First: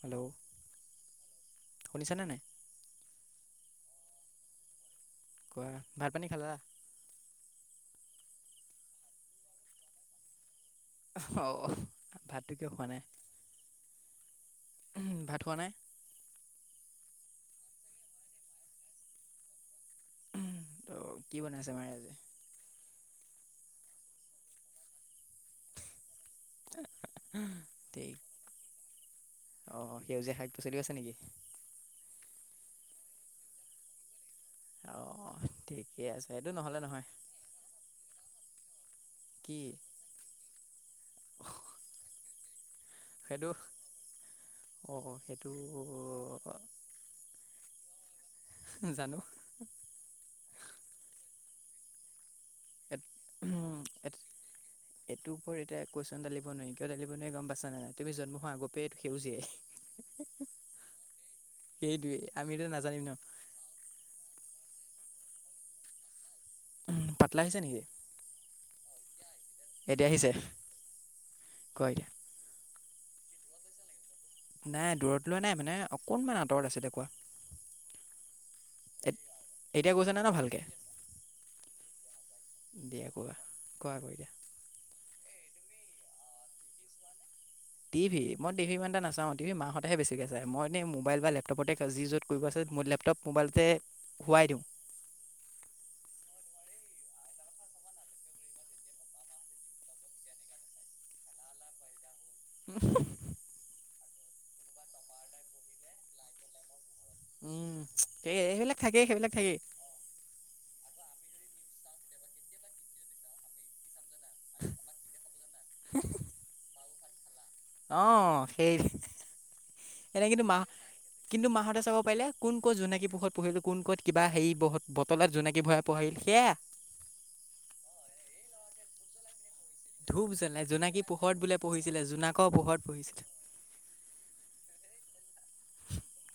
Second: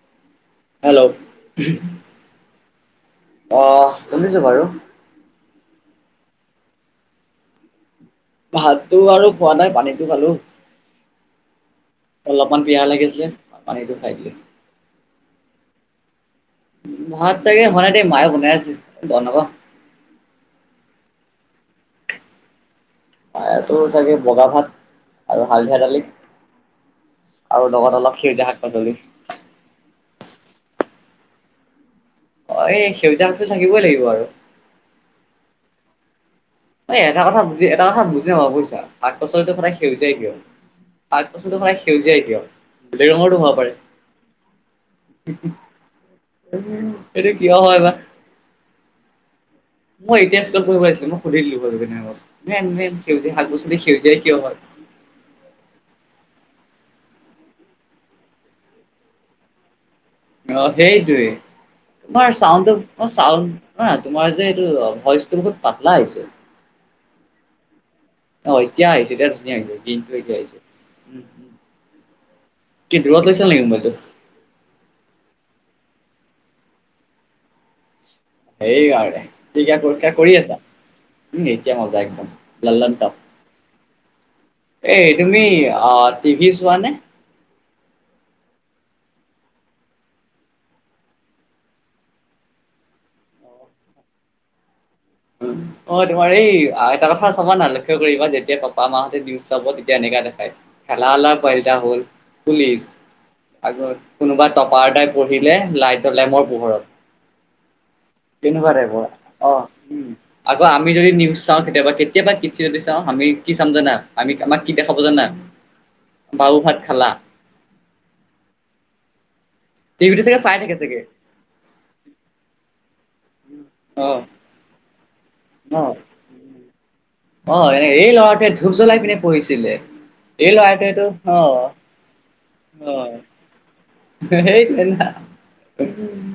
Hello hello উম শুনিছানে নাই অ শুনিছো বাৰু। কোৱা? ভাত, পানী খালা? ভাতটো বাৰু খোৱা নাই পানীতো খালোঁ। অঁ ভাতটো অলপমান কিয় পিয়াহ খোৱা নাই লাগিছিলে পানীটো খাই দিলোঁ। উম, ভাত খোৱা নাই। ভাত চাগে হোৱাই নাই, মায়ে বনাই আছে বনাব। উম, অঁ, কি বনাইছে মায়ে আজি? মাইতো চাগে বগা ভাত আৰু হালধীয়া দালি। আৰু লগত ঠিক অলপ সেউজীয়া শাক -পাচলি। অঁ, অঁ সেউজীয়া শাক-পাচলিও আছে নেকি? অঁ, এই সেউজীয়া শাক-পাচলি থাকিবই লাগিব আৰু। অঁ। ঠিকে আছে। সেইটো নহ'লে- অঁ, নহয় এটা কথা বুজি এটা কথা বুজি নাপাওঁ বুজিছা শাক পাচলিটো কি সদায় সেউজীয়া- সেউজীয়া কিয়? শাক পাচলিটো সাদায় সেউজীয়াই কিয়? বেলেগ ৰঙৰটো সেইটো হ'ব পাৰে। অঁ সেইটো এইটো কিয় হয় বা? নাজানো। মই এতিয়া স্কুলত পঢ়িব লাগিছিল, মই সুধি দিলো হয়, মেম-মেম চিঞৰি চিঞৰি শাক -পাচলি সেউজীয়া কিয় হয়? এইটো ওপৰত এতিয়া কোয়েশ্যন দালিব নোৱাৰি। কিয় দালিব নোৱাৰি গ'ম পাইছানে নাই? তুমি জন্ম হোৱা আগতেই সেউজীয়াই। অঁ, সেইটোৱে। সেইটোৱে তোমাৰ আমিতো চাউন্টো, নাজানিম ন চাউন্ট- শুনা তোমাৰ যে এইটো অঁ ভইচটো বহুত পাতলা আহিছে। উম, পাতলা আহিছে নেকি? অঁ, এতিয়া আহিছ, এতিয়া ধুনীয়াকে হৈছে, গ্ৰীনটো এতিয়া আহিছে উম। কোৱা এতিয়া কি দূৰত লৈছিলা নেকি মোবাইলটো? নাই দূৰত লোৱা নাই মানে অকণমান আঁতৰত আছিলে। কোৱা? সেই কাৰণে তুমি এতিয়া পৰীক্ষা কৈছা নে ন কৰি আছা? ভালকে উম, এতিয়া মজা একদম দিয়া ললনটাপ। কোৱা কোৱা আকৌ এতিয়া এ তুমি আ টিভি চোৱানে। টিভি! মই টিভি ইমান টা নাচাওঁ, টিভি মাহঁতে বেছিকৈ চায়। মই এতিয়া মোবাইল বা লেপটপতে যি য'ত কৰিব আছে মোৰ লেপটপ- মোবাইলতে হোৱাই দিওঁ। উম। অঁ, তোমাৰ এই এটা কথা চাবা না লক্ষ্য কৰিবা যেতিয়া পাপা -মাহঁতে টিভি চাব তেতিয়া এনেকা দেখায়- কালা লা পেদা হ'ল। পুলিছ আকৌ কোনোবা টপাৰ এটাই পঢ়িলে লাইটৰ লেমৰ পোহৰত। উম, এই তেনেকুৱা সেইবিলাক টাইপৰ থাকেই, সেইবিলাক অ থাকেই। উম, আকৌ আমি যদি নিউজ চাওঁ, কেতিয়াবা কেতিয়াবা কি যদি চাওঁ, আমি কি চাম জানা? আমি আমাক কি দেখাব জানা বাবু ভাত খালা। আহ সেই, টিভিটো এনে চাগে কিন্তু চাই মাঁ- থাকে চাগে কিন্তু মাহঁতে চাব পাৰিলে কোন ক'ত জোনাকী পোহত পঢ়িলে, কোন ক'ত অ কিবা হৰি বটলত জোনাকী- ৰাতি ভৰাই পঢ়িল সেয়া। অঁ, এই ল'ৰাটোৱে ধূপ জ্বলাই পিনে পঢ়িছিলে। ধূপ এই জ্বলাই, ল'ৰাটোৱেতো জোনাকীৰ অ পোহৰত বোলে পঢ়িছিলে, জোনাকৰ অ পোহৰত পঢ়িছিলে। [unintelligible]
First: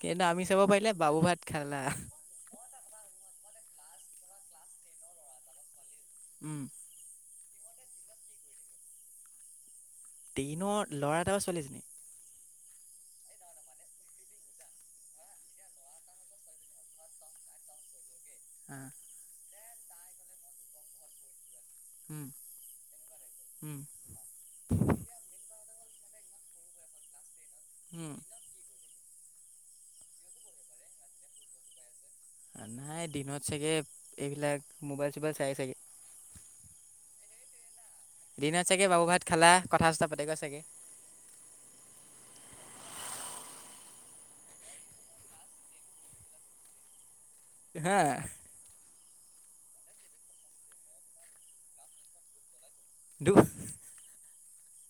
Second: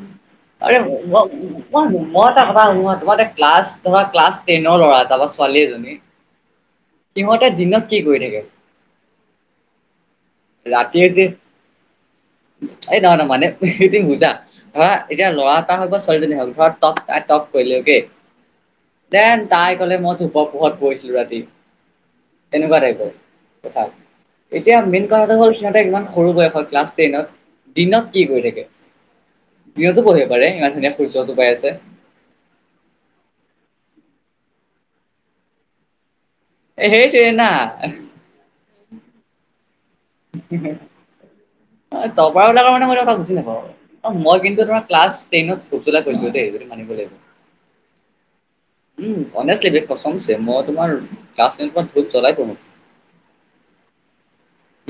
কিন্তু আমি চাব আৰে পাৰিলে ম, বাবু ভাত খালা মই এটা কথা সুধোঁ বা! তোমাৰ দে- ক্লাছ ধৰা, ক্লাছ টেনৰ ল'ৰা তাৰৰা ছোৱালী এজনী- উম। সিহঁতে দিনত কি কৰি থাকে? ট্ৰেইনৰ ৰাতিয়ে ল'ৰা যি এটা বা ছোৱালীজনী এই নহয়, ন মানে [unintelligible] বুজা। ধৰা এতিয়া ল'ৰা এটা হওক বা ছোৱালীজনী হওক ধৰা টপ আ টপ কৰিলোকে। অ'। দেন তাই ক'লে মই ধোপৰ পোহৰত পঢ়িছিলো ৰাতি। উম তেনেকুৱা টাইপৰ উম কথা। এতিয়া মেইন কথাটো হ'ল সিহঁতে ইমান সৰু বয়সত ক্লাছ টেনত, দিনত উম কি কৰি থাকে? দিনটো পঢ়িব পাৰে ইমান ধুনীয়া সূৰ্যটো পাই আছে। নাই দিনত চাগে এইবিলাক মোবাইল - চোবাইল চাই চাগে। এ সেইটোৱে না এহ। দিনত চাগে বাবু ভাত খালা, কথা - চথা পাতিবৈ চাগে। অ দবৰাবিলাকৰ মানে মই এটা কথা বুজি নাপাওঁ আৰু। অ মই কিন্তু ধৰা ক্লাছ টেনত ধুপ জ্বলাই পঢ়িছিলো দেই এইটো মানিব লাগিব। ও হা। উম অণেষ্টলি বে কছম চে মই তোমাৰ ক্লাছ টেনত ধূপ জ্বলাই পঢ়ো। দু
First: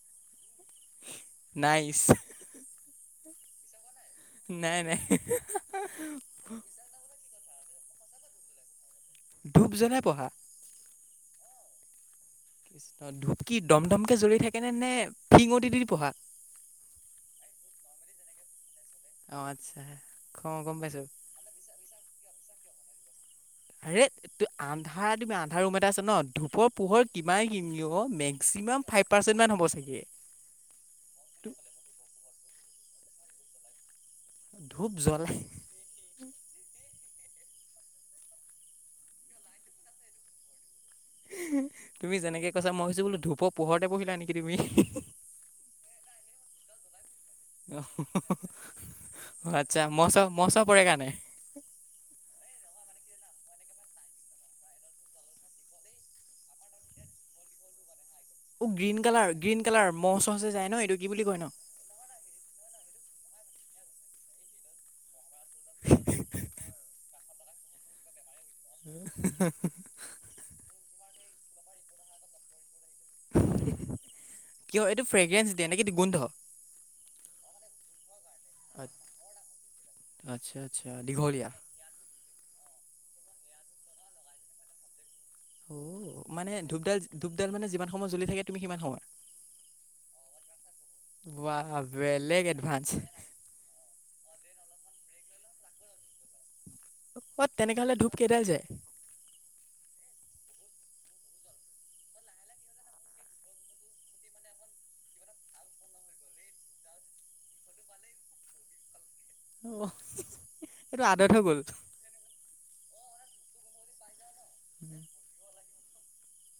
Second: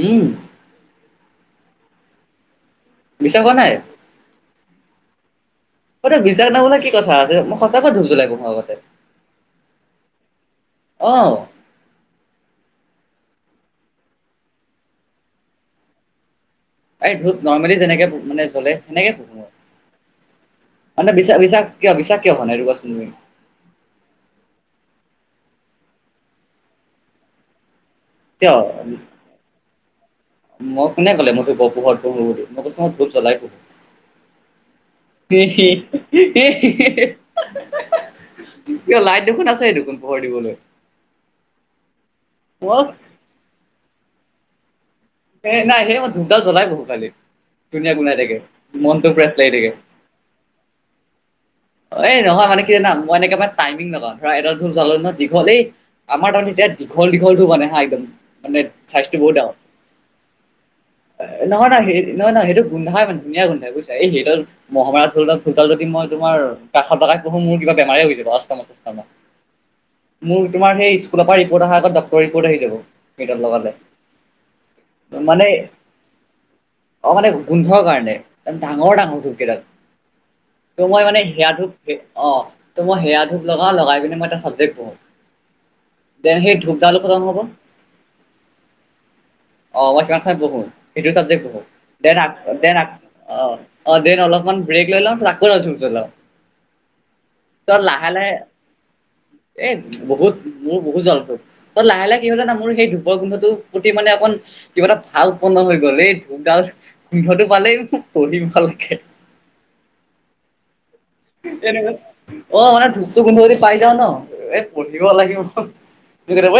উম। নাইচ। বিশ্বাস হোৱা নাই? নাই, নাই। বিশ্বাস নহবলে কি কথা আছে। মই সঁচাকৈ ধূব জ্বলাই পঢ়োঁ আগতে। ধূপ জ্বলাই পঢ়া? অ'। অ ধূপ কি দম দমকে জ্বলি থাকে নে নে ফিঙ দি দি পঢ়া? আৰে ধুপ নৰ্মেলি যেনেকে মানে জ্বলে। সেনেকে পোহো অ আচ্ছা, খ গম পাইছো। তা বিশ্বাস কিয় বিশ্বাস কিয় হোৱা নাই সেইটো কোৱাছোন তুমি? আৰে ত, আন্ধাৰ তুমি আন্ধাৰ ৰুম এটা আছা ন ধূপৰ পোহৰ কিমান কিন [unintelligible] মে কিয় মেক্সিমাম ফাইভ পাৰ্চেণ্টমান হ'ব চাগে। মই কোনে ক'লে মই ধোপৰ পোহৰত বুলি, মই কৈছো মই ধুপ জ্বলাই পঢ়ো। ধূপ [unintelligible] জ্বলাই কিয় লাইট দেখোন আছে দেখোন পোহৰ দিবলৈ। তুমি যেনেকে কৈছা মই ভাবিছো বোলো ধূপৰ পোহৰতে পঢ়িলা নেকি তুমি? এ নাই সেই মই ধূপডাল জ্বলাই পঢ়ো খালি। ধুনীয়া গোন্ধাই থাকে মনটো ফ্ৰেছ লাগি অ, থাকে আচ্ছা মচ, মচ পৰে কাৰণে। এই নহয় মানে কি জানা মই এনেকে বা টাইমিং লগাও ধৰা এডাল ধুপ জ্বলালো ন দীঘলেই আমাৰ তাৰমানে এতিয়া দীঘল, দীঘলটো মানে হা একদম। মানে অ, গ্ৰীণ চাইজটো কালাৰ, গ্ৰীণ কালাৰ মহ - চহ যে যায় ন এইটো কি বুলি কয় ন এ নহয় নহয়, সেই নহয় নহয়, সেইটো গোন্ধাই মানে ধুনীয়া গোন্ধাই বুজিছা এই সেইডাল মহ মাৰাত ধৰি লোৱা চোতাল যদি মই তোমাৰ কাষত লগাই পঢ়ো মোৰ কিবা বেমাৰে হৈ যাব অষ্ট মষ্টম। মোৰ তোমাৰ সেই স্কুলৰ পৰা ৰিপৰ্ট আহা আগত ডক্টৰৰ ৰিপৰ্ট আহি যাব সেইডাল লগালে। কিয় এইটো মানে ফ্ৰেগ্ৰেঞ্চ দিয়ে নে কি গোন্ধ? অ মানে গোন্ধৰ কাৰণে ডাঙৰ - ডাঙৰ ধূপকেইটা, আ- আচ্ছা ত' আচ্ছা মই মানে দীঘলীয়া সেয়া ধূপ সে, অ, ত মই সেয়া ধূপ লগাও, লগাই পিনে মই এটা চাবজেক্ট পঢ়ো। অ দেন মানে সেই ধূপডাল ধূপডালো খতম হ'ব ধূপডাল মানে যিমান সময় জ্বলি থাকে তুমি সিমান সময় অঁ মই সিমান চাই পঢ়ো সিটো চাবজেক্ট পঢ়ো ৱাহ দেন আ বেলেগ দেন অ এডভান্স অ দেন অলপমান ব্ৰেক লৈ লও তাৰপিছত আকৌ এডাল ধূপ জ্বলাও। অ তেনেকে হলে ধূপ লাহে কেইডাল যায়? এ বহুত মোৰ বহুত জ্বলেটো অ লাহে লাহে কি হয় জানা মোৰ সেই ধূপৰ গোন্ধটো প্ৰতি মানে অকন কিবা এটা ভাল পূণ হৈ গ'ল এই ধূপ ডাল গোন্ধটো পালেই পঢ়ি ভাল লাগে। অহ এনেকে অ মানে ধূপটো গোন্ধ যদি পাই যাও ন এ পঢ়িব লাগিব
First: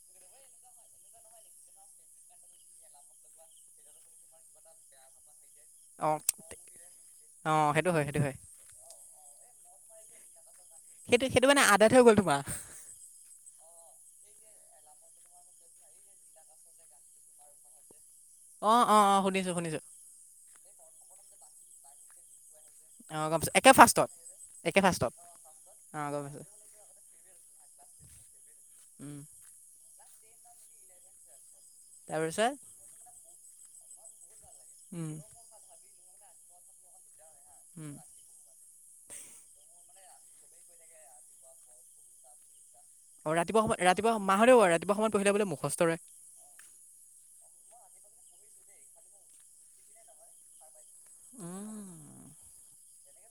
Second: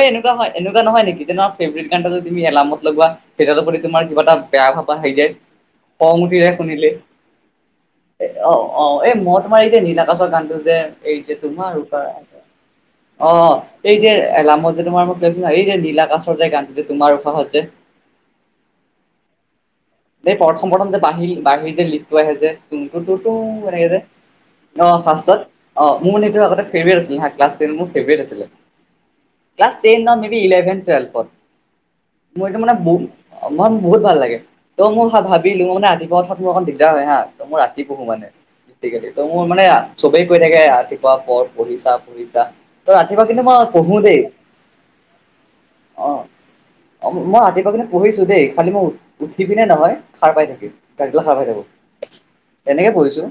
এনেকুৱা হয় এনেকুৱা নহয় নেকি ফেভৰেট গানটো যে তুমি এলাৰ্মত লগোৱা সেইটোৰ প্ৰতি তোমাৰ কিবা এটা বেয়া ভাব আহি যায় অ খং উঠি যায় শুনিলে অ সেইটো হয় সেইটো হয় অ অ এই তোমাৰ এই যে নীলআকাশৰ গানটো যে এই সেইটো যে সেইটো মানে তোমাৰ আদাত হৈ উশাহ গ'ল তোমাৰ অ এই যে এলামত যে তোমাৰ মোক কৈছো এই যে নীলআকাছৰ যে গানটো যে তোমাৰ উশাহত যে অ অ অ শুনিছো শুনিছো। অ এই প্ৰথম প্ৰথম যে বাঁহি বাঁহিৰ যে লিটটো আহে যে অ তু তো গম পাইছো একে এনেকে যে ফাৰ্ষ্টত অ ফাৰ্ষ্টত অ মোৰ গম মানে পাইছো এইটো আগতে ফেভৰেত আছিল ক্লাছ টেন মোৰ ফেভৰেত আছিলে উম ক্লাচ ট্ৰেইন ন মে বি ইলেভেন টুৱেলভত তাৰপিছত মইটো মানে অ মোৰ বহুত ভাল লাগে ত' উম মই ভাবিলো মানে ৰাতিপুৱা উথাত মোৰ অকণ দিগদাৰ হয় হা ত মই ৰাতি উম পঢ়ো মানে। ত মোৰ মানে চবেই কৈ থাকে ৰাতিপুৱা পঢ় পঢ়িছা পঢ়িছা ত' অ কিন্তু মই ৰাতিপুৱা সময় পঢ়ো ৰাতিপুৱা দেই সময় ৰাতিপুৱা সময়ত পঢ়িলে বুলে মুখস্থ অ মই ৰাতিপুৱা কিন্ত পঢ়িছো দেই খালী মোৰ উঠি পিনে নহয় সাৰ পাই থাকিম ৰাতিলে সাৰ পাই উম থাকো তেনেকৈ পঢ়িছো।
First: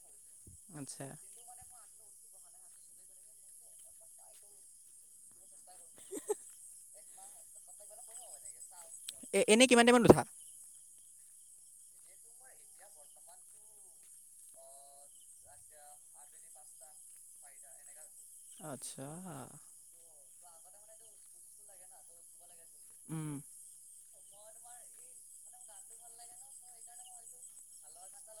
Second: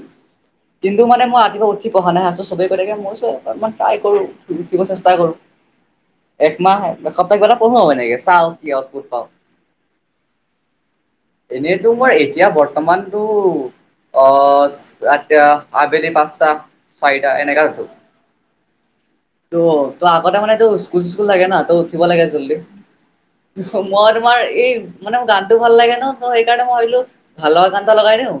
কিন্তু আচ্ছা মানে মই ৰাতিপুৱা উঠি উঠি পঢ়া নাই চবে কৈ থাকে মই চ' অকমান ট্ৰাই কৰো উঠিব চেষ্টা কৰো একমাহ এসপ্তাহ কিবাহত পঢ়ো মানে এনেকে চাও কি আট পাও এনে কিমান টাইমত উঠা? এনেইতো মই এতিয়া বৰ্তমানটো অ ৰাতি আবেলি পাঁচটা চাৰিটা এনেকাত উঠো। আচ্ছা আ। ত' ত আগতে মানে তো স্কুল স্কুল থাকে ন ত উঠিব লাগে জল্দি উম মই তোমাৰ এই মানে মোৰ গানতো ভাল লাগে ন সেইকাৰণে মই ভাবিলো ভাল লগা গান এটা লগাই দিও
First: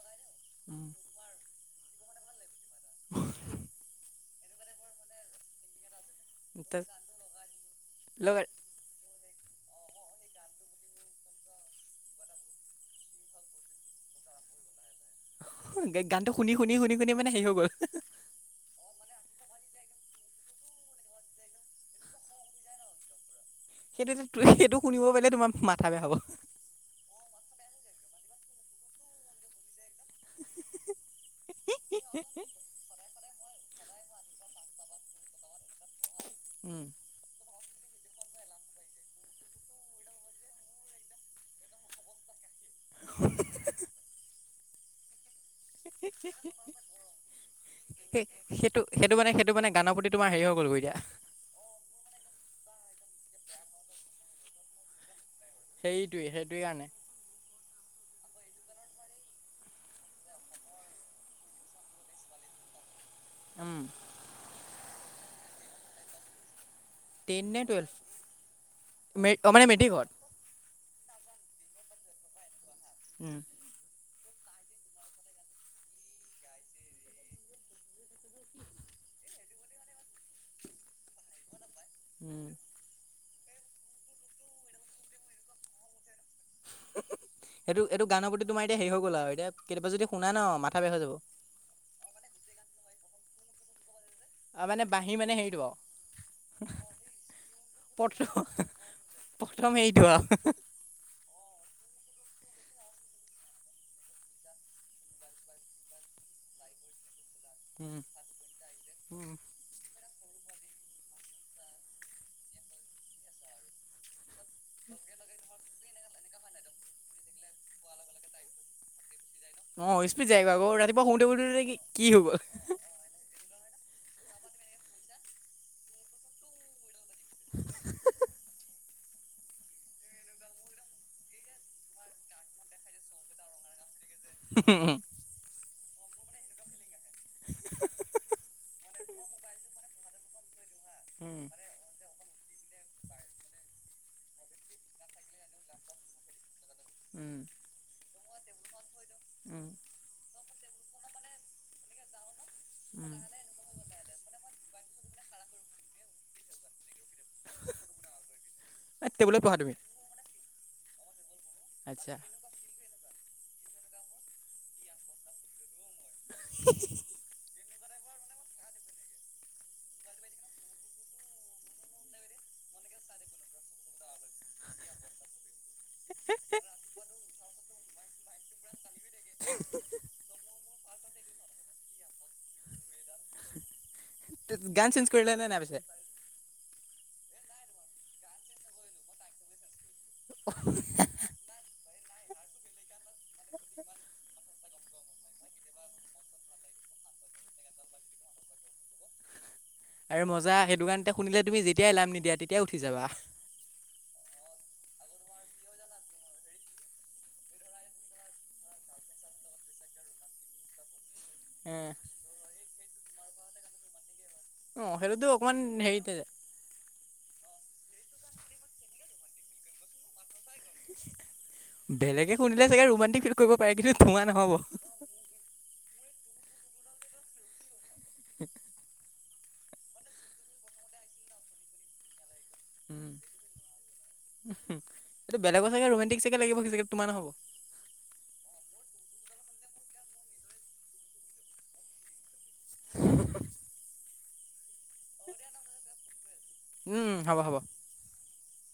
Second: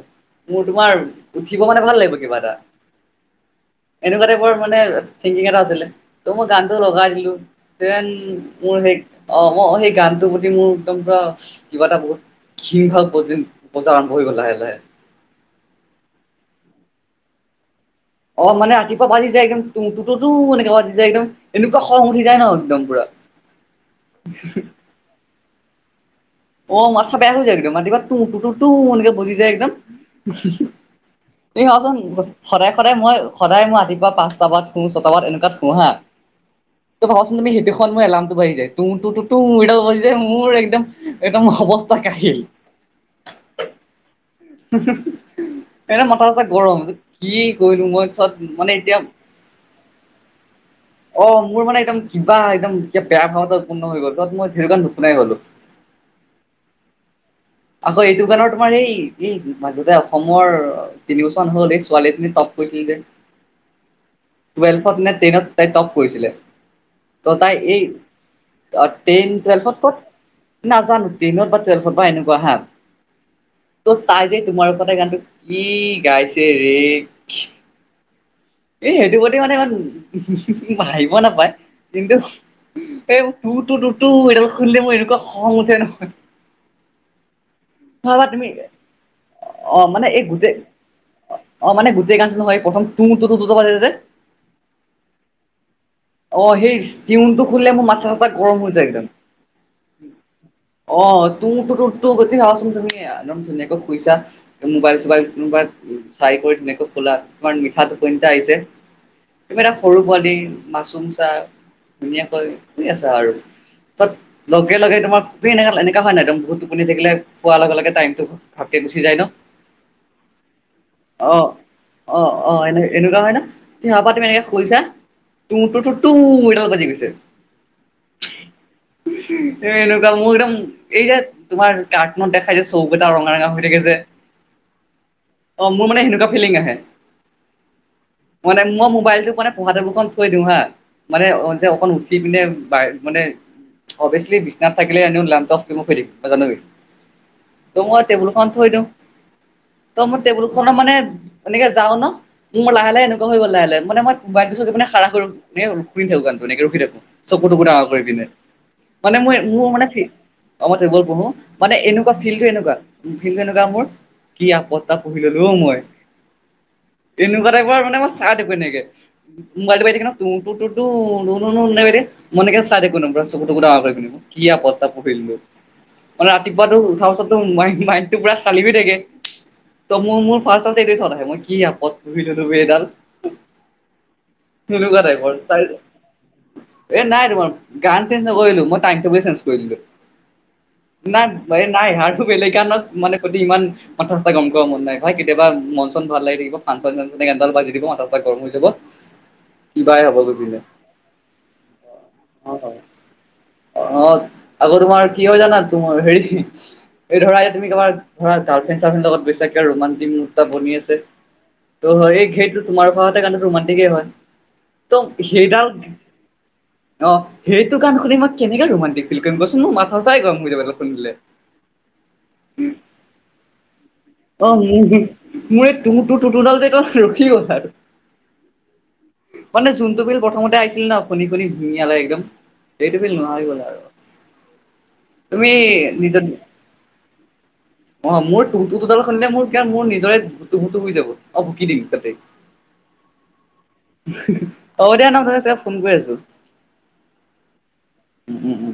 মোৰ উম তোমাৰ উঠিব মানে ভাল লাগিব কিবা এটা তেনেকুৱা টাইপৰ মানে থিংকিং এটা আছিলে ত মই গানটো তাত লগাই দিলো দেন লগা মোৰ সেই অ মোৰ সেই গানটোৰ প্ৰতি মোৰ একদম পুৰা কিবা এটা বহুত কী ভাৱ উপজাৰ আৰম্ভ হৈ গ'ল লাহে লাহে গানটো শুনি শুনি শুনি শুনি মানে হেৰি হৈ গ'ল। অ মানে ৰাতিপুৱা বাজি যাই একদম তু তু তু তু এনেকে বাজি যাই একদম এনেকুৱা খং উঠি যায় ন একদম পুৰা সেইটো সেইটো শুনিব পালে তোমাৰ মাথা বেয়া হ'ব। অ মাথা বেয়া হৈ যায় একদম ৰাতিপুৱা তুু তু টু এনেকে বজি যায় একদম। এই ৰ চোন সদায় সদায় মই- সদায় ময় ৰাতিপুৱা পাছতা বজাত শুঁ ছটা বজাত এনেকুৱাত শোঁ হাঁ। উম' ত' ভাবাচোন তুমি সেইটো সময়ত মোৰ এলামটো বা়জি যায় তুঁ তুঁ তুঁ এইডাল বাজি যায় মোৰ একদম- একদম মোৰ অৱস্থা কাহিল। হুম হু হুম। এনে মাথা চাথাগৰম, কি কৰিলো মই সেই চত মানে সেইটো এতিয়া- সেইটো মানে সেইটো মানে গানৰ প্ৰতি তোমাৰ হেৰি হৈ গলো এতিয়া। অ মোৰ মানে একদম কিবা একদম এতিয়া বেয়া ভাৱ এটা উৎপন্ন হৈ গ'ল, যত মই সেইটো গান নুশুনাই হলো। সেইটোৱেই, সেইটোৱেই কাৰণে। আকৌ এইটো গানৰ তোমাৰ এই এই মাজতে অসমৰ তিনিবছৰমান হল এই ছোৱালী এজনী টপ কৰিছিল যে। [unintelligible] উম' টুৱেল্ভত নে টেনত তাই টপ কৰিছিলে। ত' টেন তাই নে এই টুৱেল্ভ টেন মে অ মানে টুৱেলভত ক'ত- মেট্ৰিকত নাজানো টেইনত বা টুৱেল্ভত বা এনেকুৱা হাত- উম' ত' তাই যে তোমাৰ ওপতে গানটো কি গাইছে ৰে। এই সেইটো প্ৰতি মানে ইমান হাংহিব নাপায়, কিন্তু- উম এ তু টু টো এইডাল খুনিলে মই এনেকুৱা খং উঠে নহয়। সেইটো এইটো ভাবা গানৰ প্ৰতি তুমি তোমাৰ এতিয়া হেৰি হৈ গ'ল আও এতিয়া কেতিয়াবা যদি শুনা ন মাথা বেয়া হৈ যাব। অঁ মানে গোটেই গানটো নহয় প্ৰথম তো তো তো দখ যে- অঁ মানে বাঁহী মানে হেৰিটো আও। অঁ, সেই ষ্টিউনটো সুনিলে মোৰ মাথা প্ৰথম চাথা গৰম হৈ যায় একদম। প্ৰথম হেৰিটো আৰু অঁ তু তু তোৰ গোটেই চাচোন ধুনীয়া, একদম ধুনীয়াকৈ শুইছা। মোবাইল চোবাইল মোবাইল চাই কৰি ধুনীয়াকৈ খোলা তোমাৰ নি- ঠা উম টোপনী এটা আহিছে। উম কিবা এটা- সৰু পোৱালী মাচুম চাহ ধুনীয়াকৈ শুঁই আছা আৰু। তত লগে লগে তোমাৰ খুবেই এনে এনেকা হয় নাই এদম বহুত টোপনি থাকিলে পোৱাৰ লগে লগে টাইমটো- ভাপকে গুচি যায় ন? অঁ স্পিত যায়গা আকৌ ৰাতিপুৱা শোওঁতে শুতে কি হৈ গ'ল? অঁ এনেকে এনেকুৱা হয় না? তো হেয়া পৰা তুমি এনেকে কৈছা তোঁ তোঁ মোৰ তালত বাজি গৈছে। এনেকা মোৰ একদম এই যে- তোমাৰ কাৰটোনত দেখাই যে চকোগেটা ৰঙা ৰঙা হৈ থাকে যে। হুমহু। অঁ মোৰ মানে সেনেকুৱা ফিলিং আহে। এহি হি হি হি। মানে মই মোবাইলটোক মানে পঢ়া তেবোল খন থৈ দিওঁ হাঁ মানে উম, যে অকন উঠ- ঠি পিনে মানে অভিয়াচলি বিচনাত থাকিলে এনেও লেমতক ৰিমোভ হৈ থাকিব তয় জানিবি। উম' ত ময় টেবুলখন থৈ দিওঁ। উম' ত মই টেবুল খনৰ মানে এনেকে যাওঁ ন মোৰ লাহে লাহে এনেকুৱা হৈ গ'ল লাহে লাহে মানে মই- বাৰ পিছত এপিনে খাৰা কৰো, মানে শুনি থাকো গানটো আৰু এনেকে ৰখি থাকো। চকু-তকু ডাঙৰ কৰি পিনে, এই মানে মই টেবুলত পঢ়া মোৰ তুমি? মানে মই কলো- মানে আচ্ছা, এনেকুৱা ফিল্ডটো এনেকুৱা, ফিল্ডটো এনেকুৱা মোৰ কি আপত্ত পুহি ল'লো মই। [unintelligible] এনেকুৱা টাইপৰ মানেই চাই থাকো এনেকে। [unintelligible] তু-তু, নু-নু এনেকে কৈ দে। মই এনেকে চাই থাকো ন' চকু-তকু ডাঙৰ কৰি পিনে। কি আপত্ত এটা পুহিলো, মানে ৰাতিপুৱা উঠাৰ পাছত টো মাইণ্ডটো পুৰা খালি হৈ থাকে। ত' মোৰ-মোৰ ফাৰ্ষ্ট এই চত আহে মই কি আনো। বিটোবি এডাল, গান তেনেকুৱা চেঞ্জ কৰিলা টাইপৰ নে নাই তাই। পিছে? এ' নাই মই গান চেঞ্জ নকৰিলোঁ মই টাইমটোকে চেঞ্জ কৰিলো। [unintelligible] নাই-নাই, ইয়াৰতো বেলেগ ন'ত প্ৰতি ইমান- কথা-চথা কব কৰা মন নাই, ভাই কেতিয়াবা মন-চন ভাল লাগি থাকিব। [unintelligible] বাজি দিব মাই, চা গৰম হৈ যাব। কিবাই হ'ব আৰু গৈ মজা, পিনে সেইটো কাৰণতে শুনিলে তুমি যেতিয়াই ইলাম নিদিয়া তেতিয়াই উঠি যাবা। অ', -অ', আকৌ তোমাৰ কি হয় জানা তোমাৰ হেৰি- এই ধৰা এ' তুমি তোমাৰ ধৰা গাৰ্লফ্ৰেণ্ড-চাৰ্লফ্ৰেণ্ডৰ লগত গৈছা কিয় ৰোমানটিক মুভ এটা বনি আছে। এ, ত' এই খেতটো তোমাৰ খেত কাৰণে ৰোমানটিকেই হয়। অ', সেইটোতো ত' অকমান সেইডাল- হেৰিতে অ', সেইটো গান শুনি মই কেনেকে ৰোমমানণ্টিক ফিল্ট কৰিম কৰিম কচোন, মাথা-চাথাই গৰম কৰি দিয়ে মানে। বেলেগে শুনিলে চাগে ৰোমাণ্টিক ফিল্টা কৰিব পাৰে কিন্তু তোমাৰ নহ'ব। অ' মোৰ মোৰ এই তু-তু- তু ডাল যে তা'ত ৰখি গ'ল আৰু। [unintelligible] মানে জোনটো ফিল্ট প্ৰথমতে আহিছিল ন' শুনি-শুনি ভুঙিয়া লাগি গ'ল একদম। সেইটো উম, ফিল্ট নহা হৈ গ'ল আৰু। এইটো তুমি বেলেগৰ চাগে ৰোমাণ্টিক নিজৰ- চাগে লাগিব চাগে তোমাৰ নহ'ব, অ', মোৰ দুডাল শুনিলে মোৰ-মোৰ নিজৰে ভুু-ভুতু হৈ যাব অ' ভুকি দিম তা'তে মানে। [unintelligible] হ'ব দিয়া ন' চাগে ফোন কৰি আছো, উম, হ'ব হ'ব। উম-উম।